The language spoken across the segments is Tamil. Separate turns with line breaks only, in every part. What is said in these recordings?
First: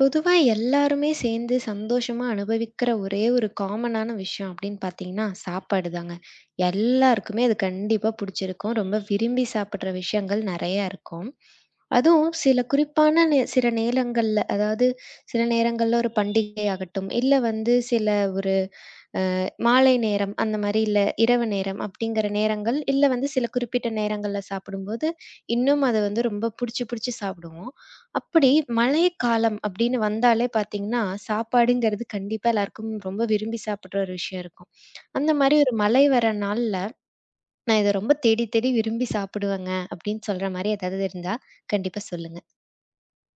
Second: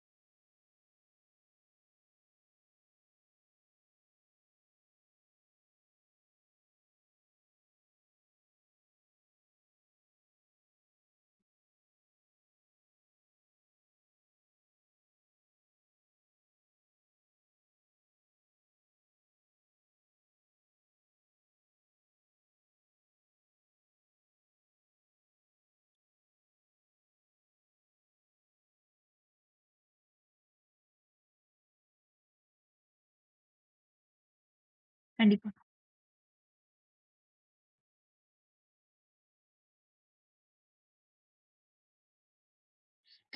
பொதுவா எல்லாருமே சேர்ந்து சந்தோஷமா அனுபவிக்கிற ஒரே ஒரு காமனான விஷயம் அப்படின்னு பார்த்தீங்கன்னா, சாப்பாடு தாங்க. எல்லாருக்குமே அது கண்டிப்பா புடிச்சிருக்கும். ரொம்ப விரும்பி சாப்பிடுற விஷயங்கள் நெறையா இருக்கும். அதுவும் சில குறிப்பான சில நேரங்கள்ல, அதாவது சில நேரங்கள்ல ஒரு பண்டிகை ஆகட்டும், இல்ல வந்து சில ஒரு மாலை நேரம் அந்த மாரி இல்ல, இரவு நேரம் அப்படிங்கிற நேரங்கள், இல்ல வந்து சில குறிப்பிட்ட நேரங்கள்ல சாப்பிடும்போது, இன்னும் அத வந்து ரொம்ப புடிச்சு புடிச்சு சாப்பிடுவோம். அப்படி மழைக்காலம் அப்படின்னு வந்தாலே பார்த்தீங்கன்னா, சாப்பாடுங்கிறது கண்டிப்பா எல்லாருக்கும் ரொம்ப விரும்பி சாப்பிடுற ஒரு விஷயம் இருக்கும். அந்த
கண்டிப்பா.
மாரி ஒரு மழை வர நாள்ல, நான் இத ரொம்ப தேடி தேடி விரும்பி சாப்பிடுவேங்க அப்படின்னு சொல்ற மாரி ஏதாவது இருந்தா கண்டிப்பா சொல்லுங்க.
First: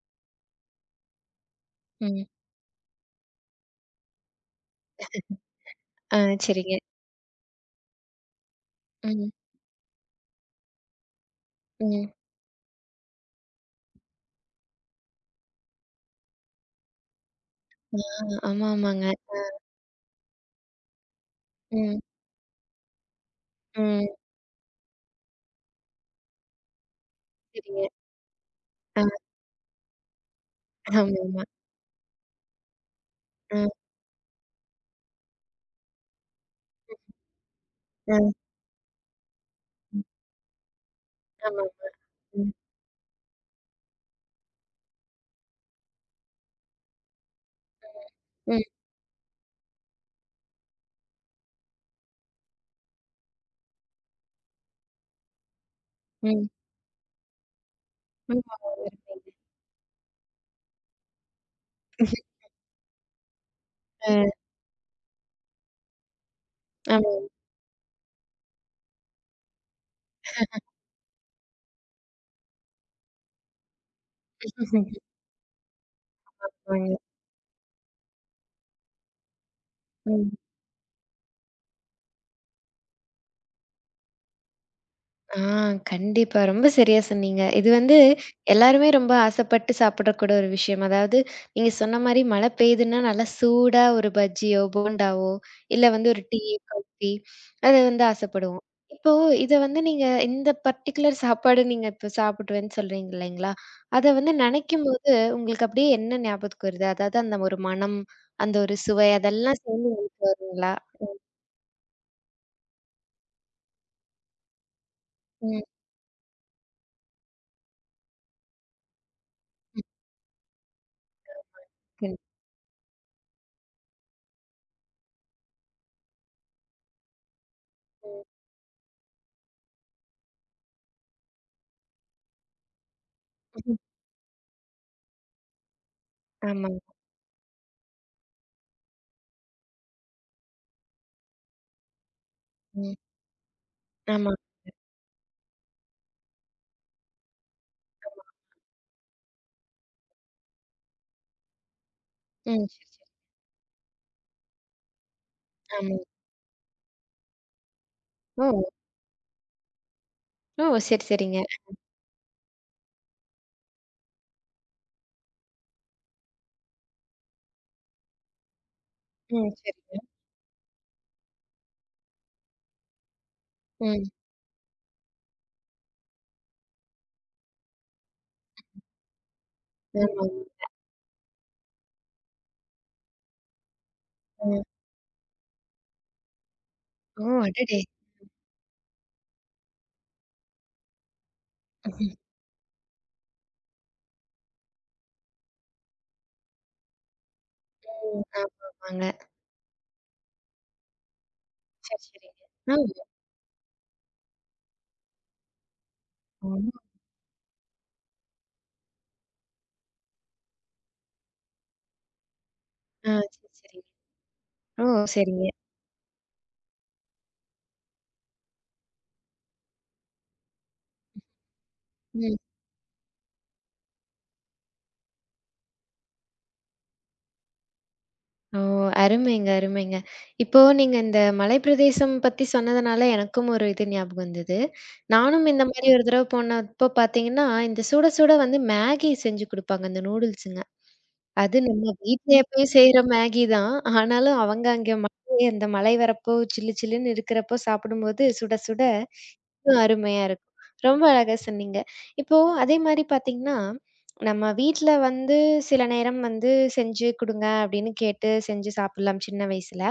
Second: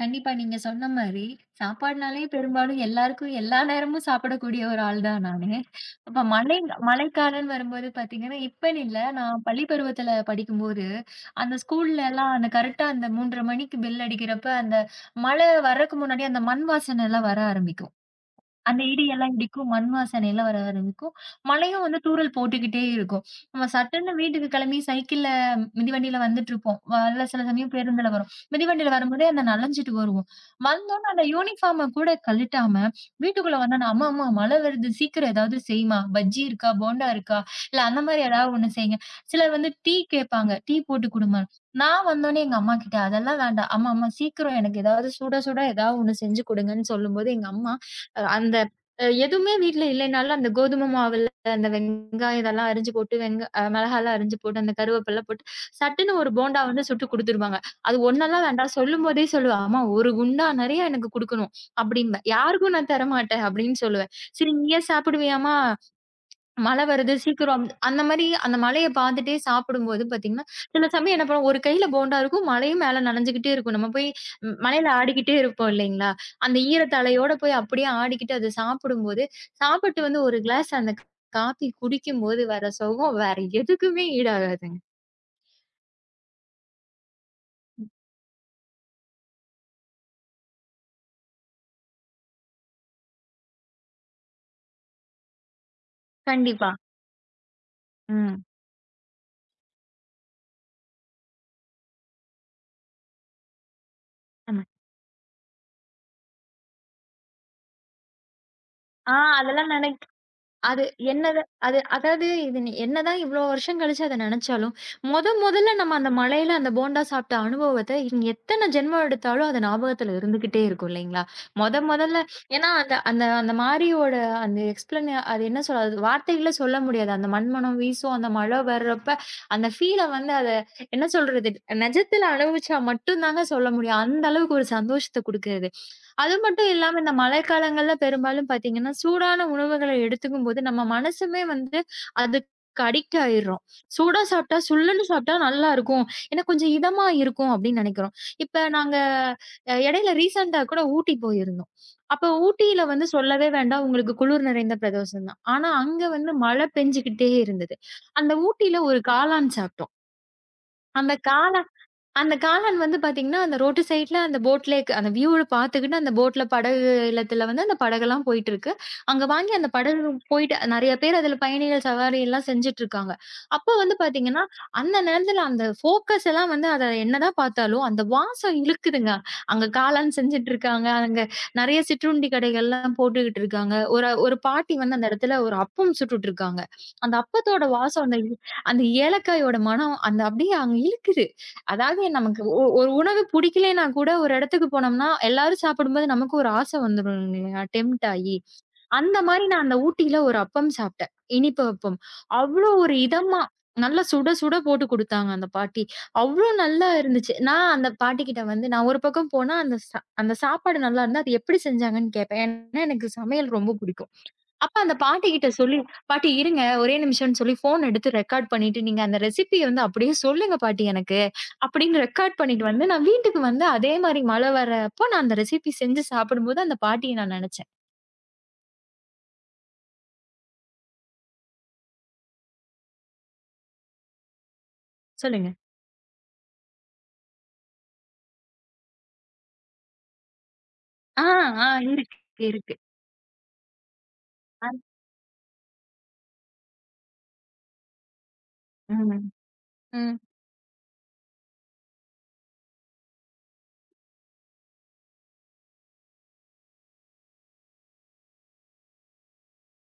கண்டிப்பா. நீங்க சொன்ன மாரி, சாப்பாடுனாலே
ம்.
பெரும்பாலும் எல்லாருக்கும் எல்லா நேரமும் சாப்பிடக்கூடிய ஒரு ஆள் தான் நானு.
ஆ
அப்ப மழை
சரிங்க.
மழைக்காலம்ன்னு வரும்போது பார்த்தீங்கன்னா, இப்பன்னு இல்ல.
ம்.
நான் பள்ளி பருவத்தில படிக்கும்போது, அந்த
ம்.
ஸ்கூல்லலாம் அந்த கரெக்ட்டா அந்த 3:30 மணிக்கு பெல் அடிக்கிறப்ப, அந்த மழை வர்றக்கு முன்னாடியே அந்த மண் வாசனைலாம் வர ஆரம்பிக்கும்.
ஆ ஆமா,
அந்த இடி
ஆமாங்க.
எல்லாம் இடிக்கும். மண் வாசனை எல்லாம் வர ஆரம்பிக்கும். மழையும் வந்து
ம்.
தூறல் போட்டுக்கிட்டே இருக்கும். நம்ம
ம்.
சட்டுன்னு வீட்டுக்கு கிளம்பி மிதிவண்டியில வந்துட்டுருப்போம். வரல சில சமயம்
சரிங்க.
பேருந்துல வரும். மிதிவண்டியில
ஆ
வரும்போதே அந்த நனஞ்சுட்டு வருவோம். வந்தோனே அந்த
ஆமாமா.
யூனிஃபார்ம கூட கழட்டாம வீட்டுக்குள்ள
ஆ.
வந்தோனே, "அம்மா, அம்மா மழை வருது சீக்கிரம் ஏதாவது செய்யுமா? பஜ்ஜி இருக்கா? போண்டா இருக்கா? இல்ல அந்த மாரி
ஆ.
ஏதாவது ஒண்ணு செய்யுங்க." சிலர் வந்து டீ கேட்பாங்க. "டீ போட்டு குடுமா?"
ஆமாமா.
நான் வந்தோனே
ம்.
எங்க அம்மா கிட்ட, "அதெல்லாம் வேண்டாம். அம்மா, அம்மா சீக்கிரம் எனக்கு ஏதாவது சுட சுட ஏதாவது ஒண்ணு செஞ்சு குடுங்கன்னு" சொல்லும்போது, எங்க அம்மா அந்த
ம்.
அ எதுவுமே வீட்ல இல்லைனாலும், அந்த கோதுமை மாவுல அந்த வெங்காயம் இதெல்லாம் அரிஞ்சு போட்டு, வெங்க அ மிளகாலாம் அரிஞ்சு போட்டு, அந்த கருவேப்பில போட்டு, சட்டுன்னு ஒரு
ம்.
போண்டா வந்து சுட்டு குடுத்துருவாங்க. அது
ம்.
ஒண்ணெல்லாம்
ஆமா.
வேண்டாம் சொல்லும்போதே சொல்லுவா, "அம்மா 1 குண்டா நெறையா எனக்கு குடுக்கணும்" அப்படிம்பேன். "யாருக்கும் நான் தரமாட்டேன்" அப்படின்னு சொல்லுவேன்.
ஆ.
"சரி நீயே சாப்பிடுவியாம்மா? மழை
ஆமா.
வருது சீக்கிரம் அந்த மாரி அந்த மழைய பார்த்துட்டே சாப்பிடும்போது பார்த்தீங்கன்னா, சில சமயம் என்ன பண்ணுவோம், ஒரு கையில போண்டா இருக்கும். மழையும் மேல நனைஞ்சுகிட்டே இருக்கும். நம்ம போய் மழையில ஆடிக்கிட்டே இருப்போம் இல்லைங்களா? அந்த
ஆமாங்க.
ஈரத்தலையோட போய் அப்படியே ஆடிக்கிட்டு அத சாப்பிடும்போது, சாப்பிட்டு வந்து
ம்.
ஒரு கிளாஸ் அந்த காப்பி குடிக்கும்போது வர சுகம் வேற எதுக்குமே ஈடாகாதுங்க.
ஆ கண்டிப்பா. ரொம்ப சரியா சொன்னீங்க. இது வந்து எல்லாருமே ரொம்ப ஆசைப்பட்டு சாப்பிடக்கூட ஒரு விஷயம். அதாவது நீங்க சொன்ன மாரி மழை பெய்யுதுன்னா, நல்லா சூடா ஒரு பஜ்ஜியோ, போண்டாவோ, இல்ல வந்து ஒரு டீ,
கண்டிப்பா.
காஃபி அது வந்து
ம்.
ஆசைப்படுவோம். இப்போ இத வந்து நீங்க இந்த பர்ட்டிகுலர் சாப்பாடு நீங்க இப்ப சாப்பிடுவேன்னு சொல்றீங்க இல்லைங்களா? அத வந்து
ஆமா.
நினைக்கும்போது உங்களுக்கு அப்படியே என்ன ஞாபகத்துக்கு வருது? அதாவது அந்த ஒரு மனம், அந்த ஒரு சுவை
ஆ
அதெல்லாம்
அதெல்லாம் நெனை
சேர்ந்து வருங்களா?
அது என்னதான் அது அதாவது இது நீ என்னதான் இவ்ளோ வருஷம் கழிச்சு அத நெனச்சாலும், மொத
ம்.
மொதல்ல நம்ம அந்த மழையில அந்த போண்டா சாப்பிட்ட அனுபவத்த இனி எத்தன ஜென்மம் எடுத்தாலும் அது ஞாபகத்துல இருந்துகிட்டே இருக்கும் இல்லைங்களா? மொத
ம்.
மொதல்ல ஏன்னா அந்த அந்த அந்த மாரியோட அந்த எக்ஸ்பிளன் அது என்ன சொல்ல அது வார்த்தைகள்ல சொல்ல முடியாது. அந்த மண்மனம் வீசும், அந்த மழை வர்றப்ப, அந்த ஃபீல வந்து அத என்ன சொல்றது? நெஜத்துல அனுபவிச்சா மட்டும் தாங்க சொல்ல
ம்.
முடியும். அந்த அளவுக்கு ஒரு சந்தோஷத்த குடுக்குது. அது மட்டும்
ஆமாங்க.
இல்லாம இந்த மழைக்காலங்கள்ல பெரும்பாலும் பார்த்தீங்கன்னா, சூடான உணவுகள எடுத்துக்கும்போது நம்ம மனசுமே வந்து அதுக்கு
ம்.
அடிக்ட் ஆயிர்றோம். சூடா
ஆமா,
சாப்பிட்டா, சுல்லுன்னு சாப்பிட்டா நல்லாருக்கும். ஏன்னா கொஞ்சம் இதமா இருக்கும் அப்டின்னு நெனைக்கிறோம்.
ஆமா.
இப்ப நாங்க இடையில ரீசென்ட்டா கூட ஊட்டி போயிருந்தோம். அப்ப
ம்.
ஊட்டியில வந்து சொல்லவே வேண்டாம். உங்களுக்கு குளிர் நிறைந்த பிரதேசம் தான். ஆனா
ஆமா.
அங்க வந்து மழை பெஞ்சுகிட்டே இருந்தது. அந்த
ஓ!
ஊட்டியில ஒரு காளான் சாப்பிட்டோம்.
ஓ! சரி,
அந்த
சரிங்க.
காளான் அந்த காளான் வந்து பார்த்தீங்கன்னா, அந்த ரோட்டு சைட்ல அந்த போட்லயே க் அந்த வியூவ பார்த்துக்கிட்டு அந்த போட்ல படகு இல்லத்துல வந்து அந்த படகெல்லாம் போயிட்டுருக்கு. அங்க
ம்.
வாங்கி அந்த
சரிங்க.
படகு போயிட்டு நெறைய பேர் அதுல பயணிகள் சவாரி எல்லாம் செஞ்சுட்டுருக்காங்க. அப்போ வந்து
ம்.
பார்த்தீங்கன்னா, அந்த நேரத்துல அந்த ஃபோக்கஸ் எல்லாம் வந்து அத என்னதான் பார்த்தாலும், அந்த வாசம் இழுக்குதுங்க. அங்க காளான்
ஆமா.
செஞ்சுட்டுருக்காங்க. அங்க நெறைய சிற்றுண்டி கடைகள்லாம் போட்டுக்கிட்டு இருக்காங்க. ஒரு ஒரு
ம்.
பாட்டி வந்து அந்த இடத்துல ஒரு அப்பம் சுட்டுட்டுருக்காங்க. அந்த
ஓ!
அப்பத்தோட
அடடே!
வாசம் அந்த அந்த ஏலக்காயோட மணம் அந்த அப்படியே அங்க இழுக்குது. அதாவது
ம்.
நமக்கு ஒரு உணவு பிடிக்கலைன்னா கூட ஒரு இடத்துக்கு போனோம்னா, எல்லாரும் சாப்பிடும்போது நமக்கு ஒரு ஆசை வந்துரும் இல்லையா? டெம்ப்ட் ஆயி.
ஆமாமாங்க.
அந்த மாரி நான் அந்த ஊட்டியில ஒரு அப்பம் சாப்பிட்டேன். இனிப்பு அப்பம்.
சரி, சரிங்க.
அவ்ளோ ஒரு
ஆ.
இதமா, நல்லா சுட சுட போட்டு குடுத்தாங்க அந்த பாட்டி. அவ்ளோ
ஓ!
நல்லா இருந்துச்சு. நான் அந்த பாட்டிகிட்ட வந்து நான் ஒரு பக்கம் போனா அந்த சாப்பாடு நல்லா இருந்தா, அது எப்படி செஞ்சாங்கன்னு கேட்பேன். ஏன்னா எனக்கு
ஆ
சமையல்
சரி,
ரொம்ப
சரிங்க.
பிடிக்கும். அப்ப
ஓ!
அந்த
சரிங்க.
பாட்டிகிட்ட சொல்லி, "பாட்டி இருங்க, ஒரே நிமிஷம்னு சொல்லி ஃபோன் எடுத்து ரெக்கார்ட் பண்ணிட்டு, நீங்க அந்த ரெசிபிய வந்து அப்படியே சொல்லுங்க பாட்டி எனக்கு." அப்படின்னு
ம்.
ரெக்கார்ட் பண்ணிட்டு வந்து, நான் வீட்டுக்கு வந்து அதே மாரி மழை வரப்போ, நான் அந்த ரெசிபி செஞ்சு சாப்பிடும்போது, அந்த பாட்டிய நான் நெனச்சேன்.
ஓ! அருமைங்க, அருமைங்க. இப்போ நீங்க இந்த மலைப்பிரதேசம் பத்தி சொன்னதுனால எனக்கும் ஒரு இது ஞாபகம் வந்தது. நானும்
சொல்லுங்க.
இந்த மாரி ஒரு தடவ போனப்போ பார்த்தீங்கன்னா, இந்த சுட சுட வந்து மேகி செஞ்சு குடுப்பாங்க, இந்த நூடுல்ஸுங்க.
ஆ,
அது
ஆ.
நம்ம
இருக்கு,
வீட்ல
இருக்கு.
எப்பயும் செய்ற மேகி தான். ஆனாலும் அவங்க
அ,
அங்க மழை அந்த மழை வரப்போ சில்லு சில்லுன்னு இருக்கிறப்போ சாப்பிடும்போது சுட சுட
ம்.
இன்னும்
ம்.
அருமையா இருக்கும். ரொம்ப அழகா சொன்னீங்க. இப்போ அதே மாரி பார்த்தீங்கன்னா, நம்ம வீட்ல வந்து சில நேரம் வந்து செஞ்சு குடுங்க அப்படின்னு கேட்டு செஞ்சு சாப்பிடலாம் சின்ன வயசுல.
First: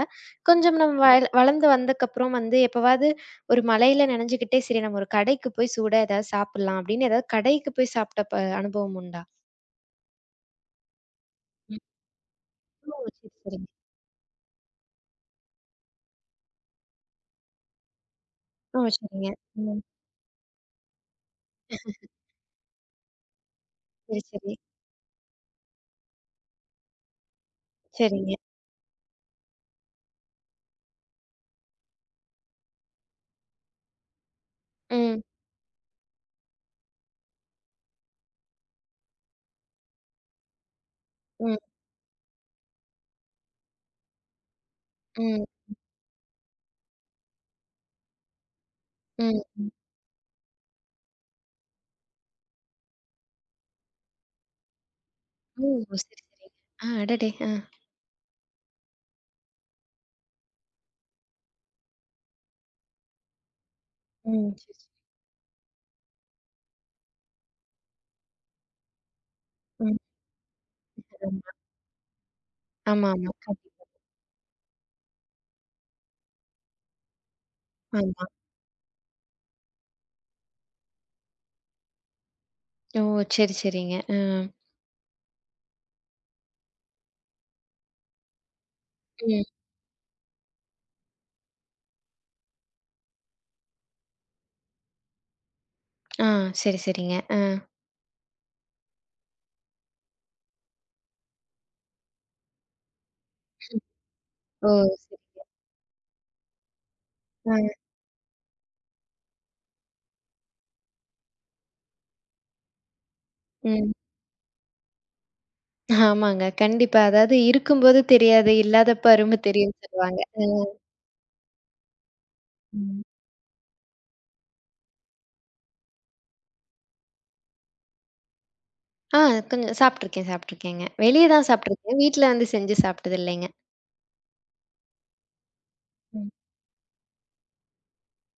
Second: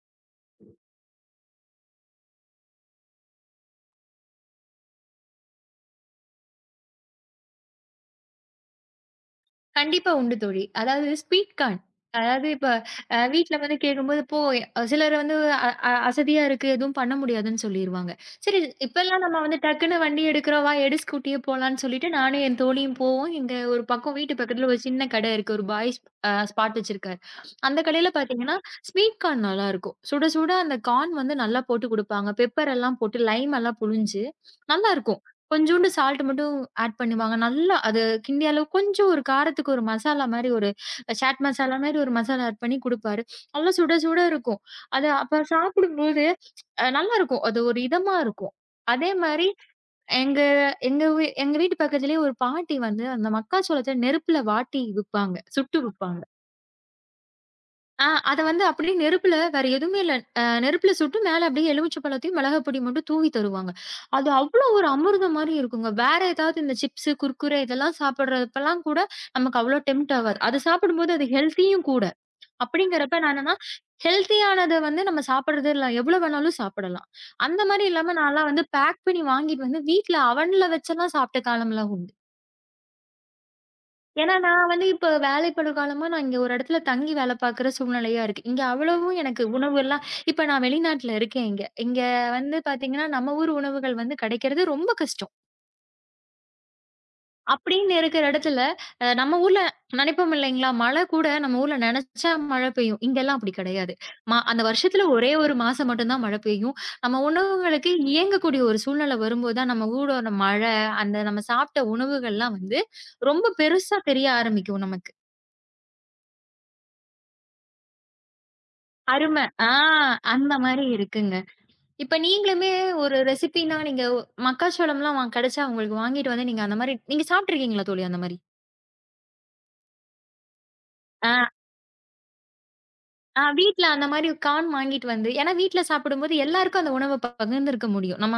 கொஞ்சம் நம்ம வள வளர்ந்து வந்தக்கப்புறம் வந்து எப்பவாவது ஒரு மழையில நனைஞ்சுக்கிட்டே சரி நம்ம ஒரு கடைக்கு போய் சூடா ஏதாவது சாப்பிடலாம் அப்படின்னு ஏதாவது கடைக்கு போய் சாப்பிட்ட அனுபவம் உண்டா?
கண்டிப்பா உண்டு தோழி. அதாவது ஸ்வீட்
ம்.
கார்ன். அதாவது இப்ப
ஓ! சரி,
வீட்ல
சரிங்க.
வந்து கேட்கும்போது போ சிலர் வந்து அ அ அசதியா இருக்கு. எதுவும் பண்ண முடியாதுன்னு சொல்லிருவாங்க. சரி
ஓ!
இப்பல்லாம்
சரிங்க.
நம்ம வந்து
ம்.
டக்குன்னு வண்டி எடுக்கிறோம். வா எடு ஸ்கூட்டியே போலான்னு சொல்லிட்டு நானும் என் தோழியும் போவோம். எங்க ஒரு பக்கம்
சரி,
வீட்டு
சரி.
பக்கத்துல ஒரு சின்ன கடை இருக்கு. ஒரு பாய்ஸ் ஸ்பாட் வச்சிருக்காரு. அந்த கடையில
சரிங்க.
பார்த்தீங்கன்னா, ஸ்வீட் கார்ன் நல்லா இருக்கும். சுட சுட அந்த கார்ன் வந்து நல்லா போட்டு குடுப்பாங்க. பெப்பர் எல்லாம் போட்டு லைம் எல்லாம் புழிஞ்சு நல்லாருக்கும்.
ம்.
கொஞ்சூண்டு சால்ட் மட்டும் ஆட் பண்ணுவாங்க. நல்லா அது கிண்டிய அளவு கொஞ்சம் ஒரு காரத்துக்கு ஒரு மசாலா மாரி ஒரு சாட்
ம்.
மசாலா மாரி ஒரு மசாலா ஆட் பண்ணி குடுப்பாரு. நல்லா சுட சுட இருக்கும். அது அப்ப
ம்.
சாப்பிடும்போது நல்லாருக்கும். அது ஒரு இதமா இருக்கும். அதே
ம்.
மாரி
ம்.
எங்க எங்க வீ எங்க வீட்டு பக்கத்திலேயே ஒரு பாட்டி வந்து அந்த மக்காச்சோளத்த நெருப்புல வாட்டி விப்பாங்க.
ஓ!
சுட்டு
சரி,
விப்பாங்க.
சரிங்க. ஆ அடடே! ஆ.
ஆ அத வந்து அப்படியே நெருப்புல வேற எதுவுமே இல்ல. நெருப்புல சுட்டு மேல அப்படியே எலுமிச்சை பழத்தையும், மிளகாய் பொடி மட்டும் தூவி தருவாங்க. அது
ம்.
அவ்ளோ
சரி,
ஒரு
சரி.
அமிர்தம் மாரி இருக்குங்க. வேற ஏதாவது இந்த சிப்ஸ், குர்குரே இதெல்லாம் சாப்பிடுறப்பலாம் கூட நமக்கு அவ்ளோ
ம்.
டெம்ப்ட் ஆகாது. அது சாப்பிடும்போது அது
ஆமா.
ஹெல்த்தியும் கூட.
ஆமா,
அப்படிங்கிறப்ப
ஆமா.
நான் என்னன்னா,
கண்டிப்பா.
ஹெல்த்தியானத வந்து நம்ம சாப்பிடுறது இல்ல. எவ்வளோ வேணாலும் சாப்பிடலாம். அந்த மாரி இல்லாம
ஆமா.
நான்லாம் வந்து பேக் பண்ணி வாங்கிட்டு வந்து வீட்ல அவன்ல வச்செல்லாம் சாப்பிட்ட காலம்லாம் உண்டு.
ஓ! சரி, சரிங்க. ஆ.
ஏன்னா, நான் வந்து இப்ப வேலைப்பளு காலமா நான் இங்க ஒரு இடத்துல தங்கி வேலை பார்க்குற சூழ்நிலையா இருக்கு. இங்க அவ்வளவும்
ம்.
எனக்கு உணவுலாம் இப்ப நான் வெளிநாட்ல இருக்கேன் இங்க. இங்க வந்து பார்த்தீங்கன்னா, நம்ம ஊர் உணவுகள் வந்து கிடைக்கிறது ரொம்ப கஷ்டம்.
ஆ. சரி, சரிங்க. ஆ.
அப்படின்னு இருக்கிற இடத்துல, நம்ம ஊர்ல நினைப்போம் இல்லைங்களா? மழை கூட நம்ம ஊர்ல நினைச்சா மழை பெய்யும். இங்கெல்லாம் அப்படி கிடையாது. அந்த
ஓ!
வருஷத்துல
சரி.
ஒரே 1 மாசம் மட்டும் தான் மழை பெய்யும். நம்ம
ஆ.
உணவுகளுக்கு இயங்கக்கூடிய ஒரு சூழ்நிலை வரும்போது தான், நம்ம ஊரோட மழை, அந்த நம்ம சாப்பிட்ட உணவுகள்லாம் வந்து ரொம்ப
ம்.
பெருசா தெரிய ஆரம்பிக்கும் நமக்கு.
ஆமாங்க. கண்டிப்பா. அதாவது இருக்கும்போது தெரியாது, இல்லாதப்ப அரும
அரும. ஆ
தெரியும்னு சொல்லுவாங்க. அ.
அந்த மாரி இருக்குங்க. இப்ப நீங்களுமே
ம்.
ஒரு ரெசிபின்னா நீங்க மக்காச்சோளம்லாம் வா கிடைச்சா உங்களுக்கு வாங்கிட்டு வந்து நீங்க அந்த மாரி நீங்க சாப்ட்டுருக்கீங்களா தோழி அந்த மாரி?
ஆ கொஞ்சம் சாப்ட்டுருக்கேன், சாப்ட்டுருக்கேங்க. வெளிய தான்
ஆ,
சாப்ட்டுருக்கேன். வீட்ல வந்து செஞ்சு சாப்ட்டது
ஆ
இல்லைங்க.
வீட்ல அந்த மாரி கார்ன் வாங்கிட்டு வந்து ஏன்னா வீட்ல
ம்.
சாப்பிடும்போது எல்லாருக்கும் அந்த உணவ பகிர்ந்திருக்க முடியும். நம்ம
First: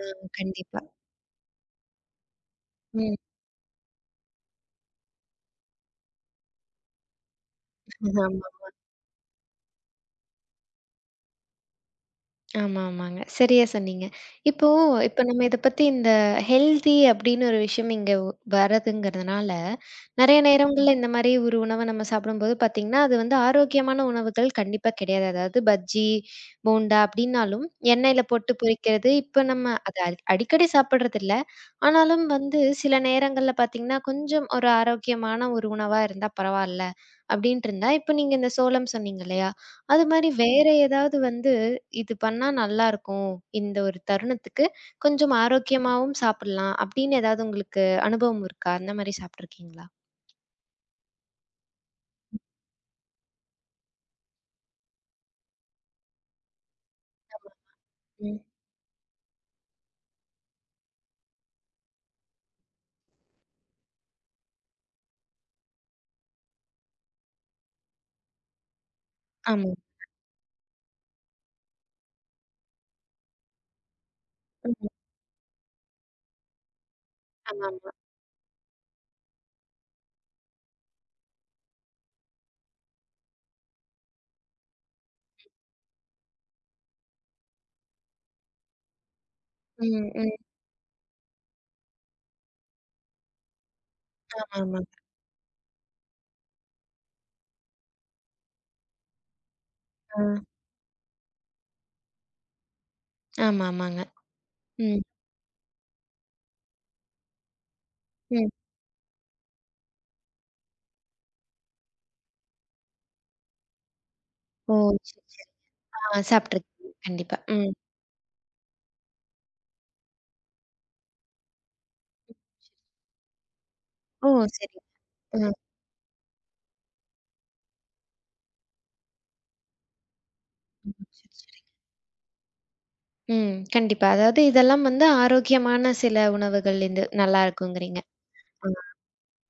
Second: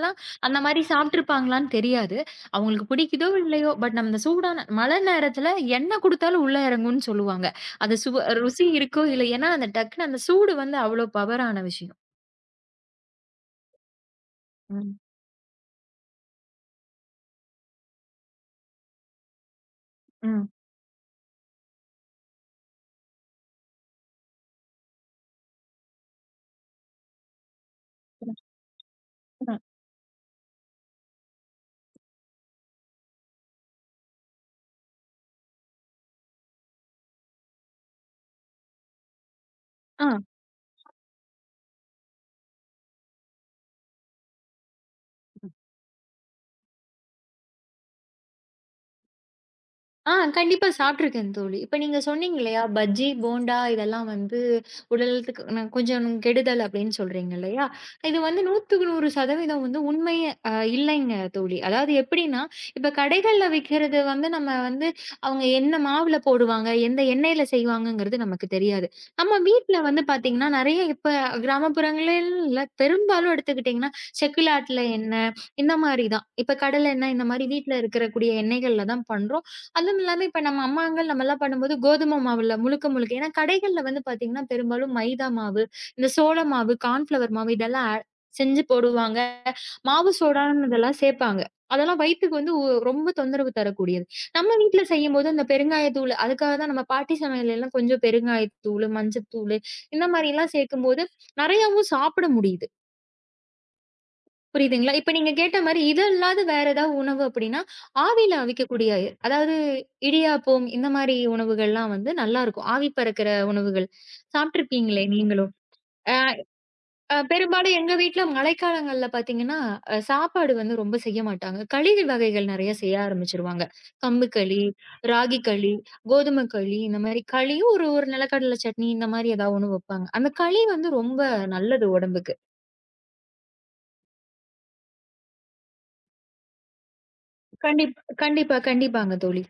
ஆ,
அந்த மாரி
கண்டிப்பா.
சாப்ட்டுருப்பாங்களான்னு தெரியாது. அவங்களுக்கு
ம்.
பிடிக்குதோ இல்லையோ, பட் நம்ம இந்த சூடான மழை நேரத்துல என்ன குடுத்தாலும் உள்ள இறங்கும்னு சொல்லுவாங்க. அது
ஆமா.
ருசி இருக்கோ இல்ல ஏன்னா அந்த டக்குனு அந்த சூடு வந்து அவ்ளோ பவரான விஷயம்.
ஆமா, ஆமாங்க. சரியா சொன்னீங்க. இப்போ
ம்,
இப்ப நம்ம இத பத்தி இந்த ஹெல்தி அப்படின்னு ஒரு விஷயம் இங்க வரதுங்கிறதுனால, நெறைய ம்.
ம்.
நேரங்கள்ல இந்த மாரி ஒரு உணவ நம்ம சாப்பிடும்போது பார்த்தீங்கன்னா, அது வந்து ஆரோக்கியமான உணவுகள் கண்டிப்பா கிடையாது. அதாவது பஜ்ஜி, போண்டா அப்படின்னாலும் எண்ணெயில போட்டு பொரிக்கிறது, இப்ப
அ,
நம்ம அத அடிக்கடி சாப்பிடுறதில்ல. ஆனாலும் வந்து சில நேரங்கள்ல பார்த்தீங்கன்னா, கொஞ்சம் ஒரு ஆரோக்கியமான ஒரு உணவா இருந்தா பரவால்ல அப்படின்ட்டு இருந்தா, இப்ப நீங்க இந்த சோளம் சொன்னீங்க இல்லையா? அது
ஆ.
மாரி வேற ஏதாவது வந்து இது பண்ணா நல்லாருக்கும். இந்த ஒரு தருணத்துக்கு கொஞ்சம் ஆரோக்கியமாவும் சாப்பிடலாம் அப்படின்னு ஏதாவது உங்களுக்கு அனுபவம் இருக்கா? அந்த மாரி சாப்ட்டுருக்கீங்களா?
ஆ கண்டிப்பா சாப்ட்டுருக்கேன் தோழி. இப்ப நீங்க சொன்னீங்க இல்லையா? பஜ்ஜி, போண்டா இதெல்லாம் வந்து உடல் நலத்துக்கு கொஞ்சம் கெடுதல் அப்படின்னு சொல்றீங்க இல்லையா? இது
ம்.
வந்து 100க்கு 100% வந்து உண்மையே இல்லைங்க தோழி. அதாவது எப்படின்னா, இப்ப கடைகள்ல விக்கிறது வந்து நம்ம வந்து அவங்க என்ன மாவுல போடுவாங்க, எந்த எண்ணெயில செய்வாங்கங்கிறது நமக்கு தெரியாது. நம்ம
ஆமா.
வீட்ல வந்து பாத்தீங்கன்னா, நெறைய இப்ப கிராமப்புறங்களில் இல்ல, பெரும்பாலும் எடுத்துக்கிட்டீங்கன்னா, செக்குல ஆட்டுல
ம்.
எண்ணெய் இந்த மாரி தான். இப்ப கடலை எண்ணெய் இந்த மாரி வீட்ல
ஆமாமா.
இருக்கக்கூடிய எண்ணெய்கள்ல தான் பண்றோம். அதுவும் இல்லாம இப்ப நம்ம அம்மாங்கள் நம்மலாம் பண்ணும்போது கோதுமை மாவுல முழுக்க முழுக்க ஏன்னா கடைகள்ல வந்து பாத்தீங்கன்னா, பெரும்பாலும் மைதா மாவு, இந்த சோள மாவு, கார்ன்ஃப்ளவர் மாவு இதெல்லாம் ஆட் செஞ்சு போடுவாங்க. மாவு
ம், ம்.
சோடான்னு இதெல்லாம் சேப்பாங்க. அதெல்லாம் வயித்துக்கு வந்து ரொம்ப தொந்தரவு தரக்கூடியது. நம்ம வீட்ல
ஆமாமா.
செய்யும்போது அந்த பெருங்காயத்தூள் அதுக்காக தான் நம்ம பாட்டி சமையல்ல எல்லாம் கொஞ்சம் பெருங்காயத்தூளு, மஞ்சத்தூளு இந்த
ஆ.
மாரிலாம் சேர்க்கும்போது நெறையாவும் சாப்பிட முடியுது.
ஆமாமாங்க.
புரியுதுங்களா?
ம்,
இப்ப நீங்க கேட்ட மாரி இது இல்லாத வேற ஏதாவது உணவு அப்படின்னா, ஆவியில
ம்.
அவிக்கக்கூடிய அதாவது இடியாப்பம் இந்த மாரி உணவுகள்லாம் வந்து நல்லாருக்கும். ஆவி பறக்கிற உணவுகள்.
ஓ!
சாப்ட்டுருப்பீங்களே
சரி, சரி.
நீங்களும். அ
ஆ சாப்ட்டுருக்கீங்க.
அ
கண்டிப்பா. ம்.
பெரும்பாலும் எங்க வீட்ல மழைக்காலங்கள்ல பார்த்தீங்கன்னா, சாப்பாடு வந்து ரொம்ப செய்ய மாட்டாங்க. களி வகைகள் நெறைய செய்ய ஆரம்பிச்சுருவாங்க. கம்பு
ஓ!
களி,
சரி.
ராகி
ஆ.
களி, கோதுமை களி இந்த மாரி களியும் ஒரு ஒரு நிலக்கடலை சட்னி இந்த மாரி ஏதாவது ஒண்ணு வப்பாங்க. அந்த களி வந்து
ம்.
ரொம்ப
சரி, சரி.
நல்லது உடம்புக்கு.
ம். கண்டிப்பா. அதாவது இதெல்லாம் வந்து ஆரோக்கியமான சில உணவுகள் இது
கண்டிப்
நல்லாருக்குங்கிறீங்க.
கண்டிப்பா,
ஆ.
கண்டிப்பாங்க தோழி.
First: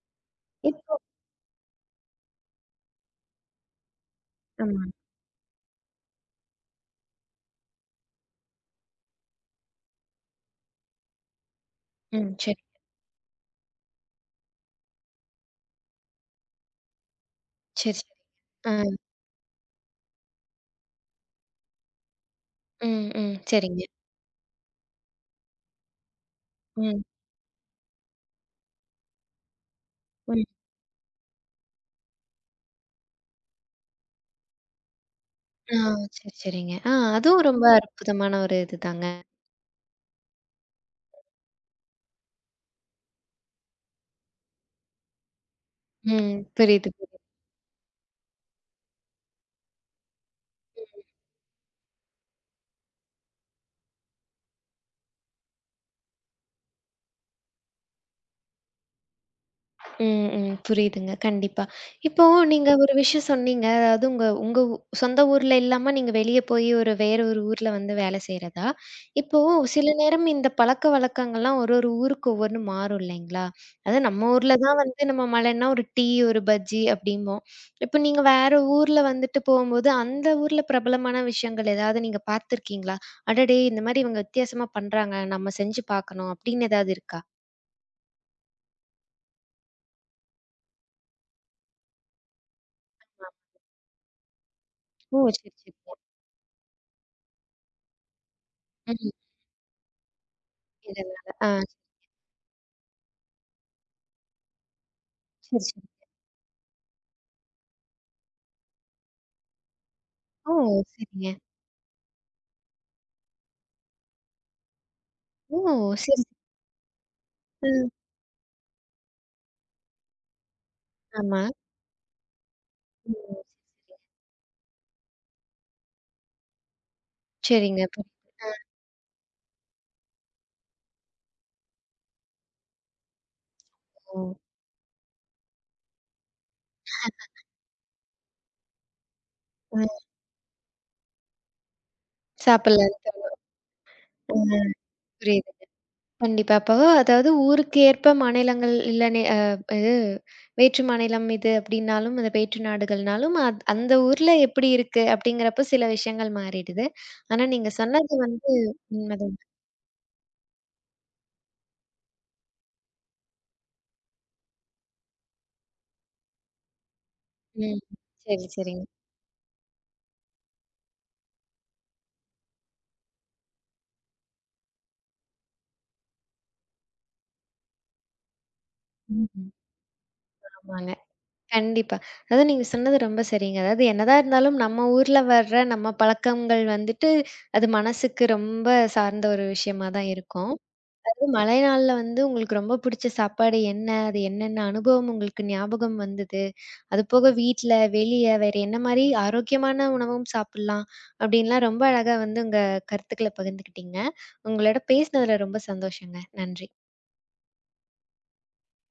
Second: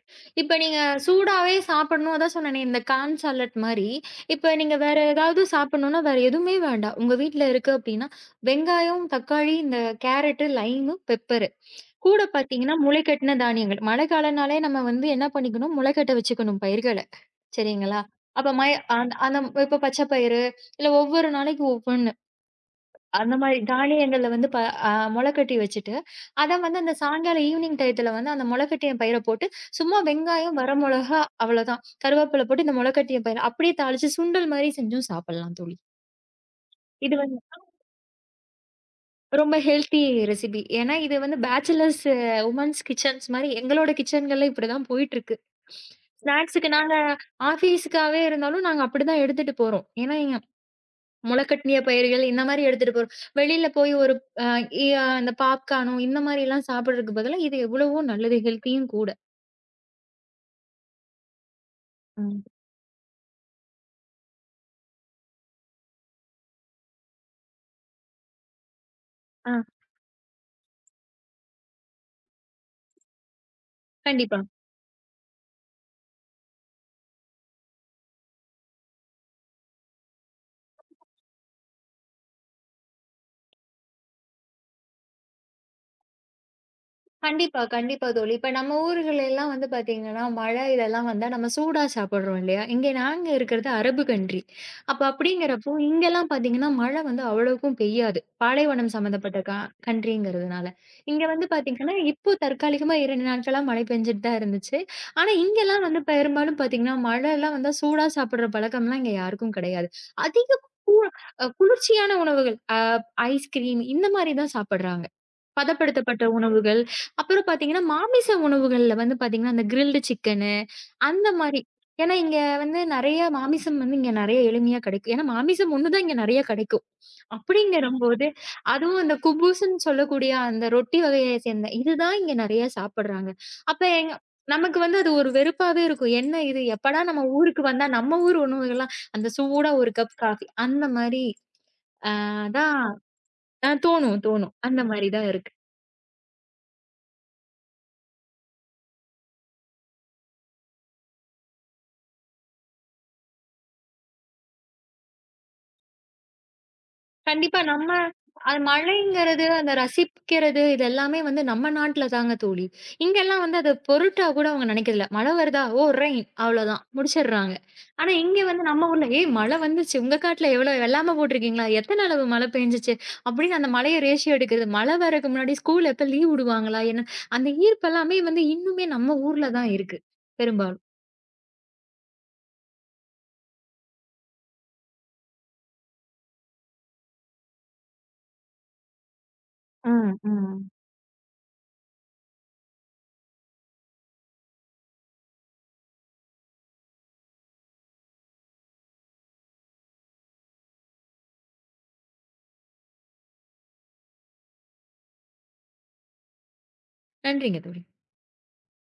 இப்ப நீங்க
இப்போ
சூடாவே சாப்பிடணும், அதான் சொன்னேனே இந்த கார்ன் சாலட் மாரி. இப்ப நீங்க
ஆமா.
வேற ஏதாவது சாப்பிடணும்னா, வேற எதுவுமே வேண்டாம். உங்க வீட்ல இருக்கு அப்டின்னா, வெங்காயம், தக்காளி, இந்த கேரட், லைமு, பெப்பரு. கூட
ம். சரி,
பார்த்தீங்கன்னா, முளைக்கட்டின தானியங்கள். மழைக்காலம்னாலே நம்ம வந்து என்ன பண்ணிக்கணும், முளைக்கட்ட வச்சுக்கணும் பயிர்கள.
சரி,
சரிங்களா?
சரி.
அப்ப மய
ஆ.
அந் அந்த இப்ப பச்சை பயிறு, இல்ல ஒவ்வொரு நாளைக்கு ஒவ்வொன்னு.
ம்,
அந்த
ம்.
மாரி
சரிங்க.
தானியங்கள்ல வந்து ப அ மொள கட்டி வச்சுட்டு, அத வந்து அந்த
ம்,
சாயங்காலம் ஈவ்னிங் டயத்துல வந்து அந்த மொள கட்டிய பயிர போட்டு, சும்மா
ம்.
வெங்காயம், வரமொளகா அவ்வளோதான். கருவேப்பில போட்டு இந்த மொள கட்டிய பயிர அப்படியே தாளிச்சு சுண்டல் மாரி செஞ்சும் சாப்பிடலாம் தோழி.
ஆ சரி, சரிங்க. ஆ
இது வந்து
அதுவும் ரொம்ப அற்புதமான ஒரு இதுதாங்க.
ரொம்ப ஹெல்த்தி ரெசிபி. ஏன்னா இது வந்து பேச்சுலர்ஸ் உமன்ஸ் கிச்சன்ஸ் மாரி எங்களோட கிச்சன்கள்ல இப்படிதான் போயிட்டுருக்கு.
ம்.
ஸ்நாக்ஸுக்கு
புரியுது.
நாங்க ஆஃபீஸுக்காவே இருந்தாலும் நாங்க அப்படிதான் எடுத்துட்டு போறோம். ஏன்னா எங்க முளைக்கட்னிய பயிர்கள் இந்த மாரி எடுத்துட்டு போறோம். வெளியில போய் ஒரு அ இ அ அந்த பாப்கார்னோ இந்த மாரிலாம் சாப்பிடுறதுக்கு பதிலா, இது எவ்வளவோ நல்லது. ஹெல்த்தியும் கூட.
ம், ம். புரியுதுங்க. கண்டிப்பா. இப்போ
ம்.
நீங்க ஒரு விஷயம் சொன்னீங்க. அதாவது உங்க உங்க சொந்த ஊர்ல இல்லாம நீங்க வெளிய போய் ஒரு வேற ஒரு ஊர்ல வந்து வேலை செய்றதா? இப்போ
ஆ
சில நேரம் இந்த பழக்கவழக்கங்கள்லாம் ஒரு ஒரு ஊருக்கு ஒவ்வொன்னு மாறும் இல்லைங்களா? அதாவது நம்ம
கண்டிப்பா.
ஊர்ல தான் வந்து நம்ம மழைன்னா ஒரு டீ, ஒரு பஜ்ஜி அப்டிம்போம். இப்போ நீங்க வேற ஊர்ல வந்துட்டு போம்போது, அந்த ஊர்ல பிரபலமான விஷயங்கள் ஏதாவது நீங்க பார்த்துருக்கீங்களா? அடடே! இந்த மாரி இவங்க வித்தியாசமா பண்றாங்க. நம்ம செஞ்சு பார்க்கணும் அப்டின்னு ஏதாவது இருக்கா?
கண்டிப்பா, கண்டிப்பா தோழி. இப்ப நம்ம ஊர்களெல்லாம் வந்து பாத்தீங்கன்னா, மழை இதெல்லாம் வந்தா நம்ம சூடா சாப்பிடுறோம் இல்லையா? இங்க நாங்க இருக்கிறது அரபு கன்ட்ரி. அப்ப
ஓ! சரி,
அப்படிங்கிறப்போ,
சரிங்க.
இங்கெல்லாம் பாத்தீங்கன்னா மழை வந்து அவ்வளவுக்கும் பெய்யாது. பாலைவனம்
ம்.
சம்மந்தப்பட்ட கன்ட்ரிங்கிறதுனால. இங்க
இதனால.
வந்து
ஆ.
பாத்தீங்கன்னா, இப்போ தற்காலிகமா 2 நாட்களா மழை பெஞ்சுட்டு தான் இருந்துச்சு. ஆனா,
சரி, சரி.
இங்கெல்லாம் வந்து பெரும்பாலும் பாத்தீங்கன்னா, மழைலாம் வந்தா சூடா சாப்பிடுற பழக்கம்லாம் இங்க யாருக்கும் கிடையாது.
ஓ!
அதிக கு
சரிங்க.
அ குளிர்ச்சியான உணவுகள், ஐஸ்கிரீம் இந்த மாரி தான் சாப்பிடுறாங்க.
ஓ! சரி.
பதப்படுத்தப்பட்ட உணவுகள். அப்புறம் பார்த்தீங்கன்னா,
ம்.
மாமிச உணவுகள்ல வந்து பார்த்தீங்கன்னா, அந்த கிரில்டு சிக்கனு அந்த
ஆமா.
மாரி. ஏன்னா இங்க வந்து நெறைய
ம்.
மாமிசம் வந்து இங்க நெறைய எளிமையா கிடைக்கும். ஏன்னா மாமிசம் 1 தான் இங்க நெறைய கிடைக்கும்.
சரிங்க.
அப்படிங்கிறம்போது,
புரியுது. ஆ,
அதுவும் அந்த குபூஸ்ன்னு சொல்லக்கூடிய அந்த ரொட்டி வகைய சேர்ந்த இதுதான் இங்க நெறைய சாப்படுறாங்க. அப்ப எங்க
ஓ!
நமக்கு வந்து அது ஒரு வெறுப்பாவே இருக்கும். என்ன இது எப்படா நம்ம ஊருக்கு வந்தா நம்ம ஊர் உணவுகள்லாம் அந்த சூடா
அ
1 கப் காஃபி அந்த மாரி அ தான்
சாப்பிடலான்னு தோணும்.
அ தோணும், தோணும்.
ம்.
அந்த மாரி தான் இருக்கு.
புரியுதுங்க. கண்டிப்பா. அப்போ அதாவது ஊருக்கு ஏற்ப மாநிலங்கள் இல்ல நே அ இது வேற்று மாநிலம் இது அப்டின்னாலும், அந்த வேற்று நாடுகள்னாலும், அந்த ஊர்ல எப்படி இருக்கு அப்படிங்கிறப்ப சில விஷயங்கள் மாறிடுது. ஆனா
கண்டிப்பா.
நீங்க சொன்னது வந்து
அது
உண்மதான்.
மழைங்கிறது, அந்த ரசிக்கிறது இது எல்லாமே வந்து நம்ம நாட்ல தாங்க தோழி. இங்கெல்லாம் வந்து அத பொருட்டா கூட அவங்க நினைக்கிறதில்ல. மழை வருதா? ஓ! ரெயின் அவ்வளோதான் முடிச்சிடுறாங்க.
ம்.
ஆனா இங்க
சரி,
வந்து
சரிங்க.
நம்ம ஊர்ல, "ஏய் மழை வந்துச்சு. உங்க காட்டுல எவ்வளோ வெள்ளாமை போட்டிருக்கீங்களா? எத்தன அளவு மழை பெஞ்சுச்சு?" அப்படின்னு அந்த மழைய ரேஷியோ எடுக்கிறது. மழை வர்றதுக்கு முன்னாடி ஸ்கூல் எப்ப லீவ் விடுவாங்களா? என்ன அந்த ஈர்ப்பு எல்லாமே வந்து இன்னுமே நம்ம ஊர்ல
ம்.
தான் இருக்கு பெரும்பாலும்.
ஆமாங்க. கண்டிப்பா. அதுவும் நீங்க சொன்னது ரொம்ப சரிங்க. அதாவது என்னதான் இருந்தாலும் நம்ம ஊர்ல வர்ற நம்ம பழக்கங்கள் வந்துட்டு, அது மனசுக்கு ரொம்ப சார்ந்த ஒரு விஷயமா தான்
ம்,
இருக்கும்.
ம்.
அதுவும் மழை நாள்ல வந்து உங்களுக்கு ரொம்ப பிடிச்ச சாப்பாடு என்ன? அது என்னென்ன அனுபவம் உங்களுக்கு ஞாபகம் வந்தது? அதுபோக வீட்ல, வெளிய வேற என்ன மாரி ஆரோக்கியமான உணவும் சாப்பிடலாம்? அப்படின்லாம் ரொம்ப அழகா வந்து உங்க கருத்துக்கள பகிர்ந்துக்கிட்டீங்க. உங்களோட பேசினதுல ரொம்ப சந்தோஷங்க. நன்றி.
நன்றிங்க தோழி.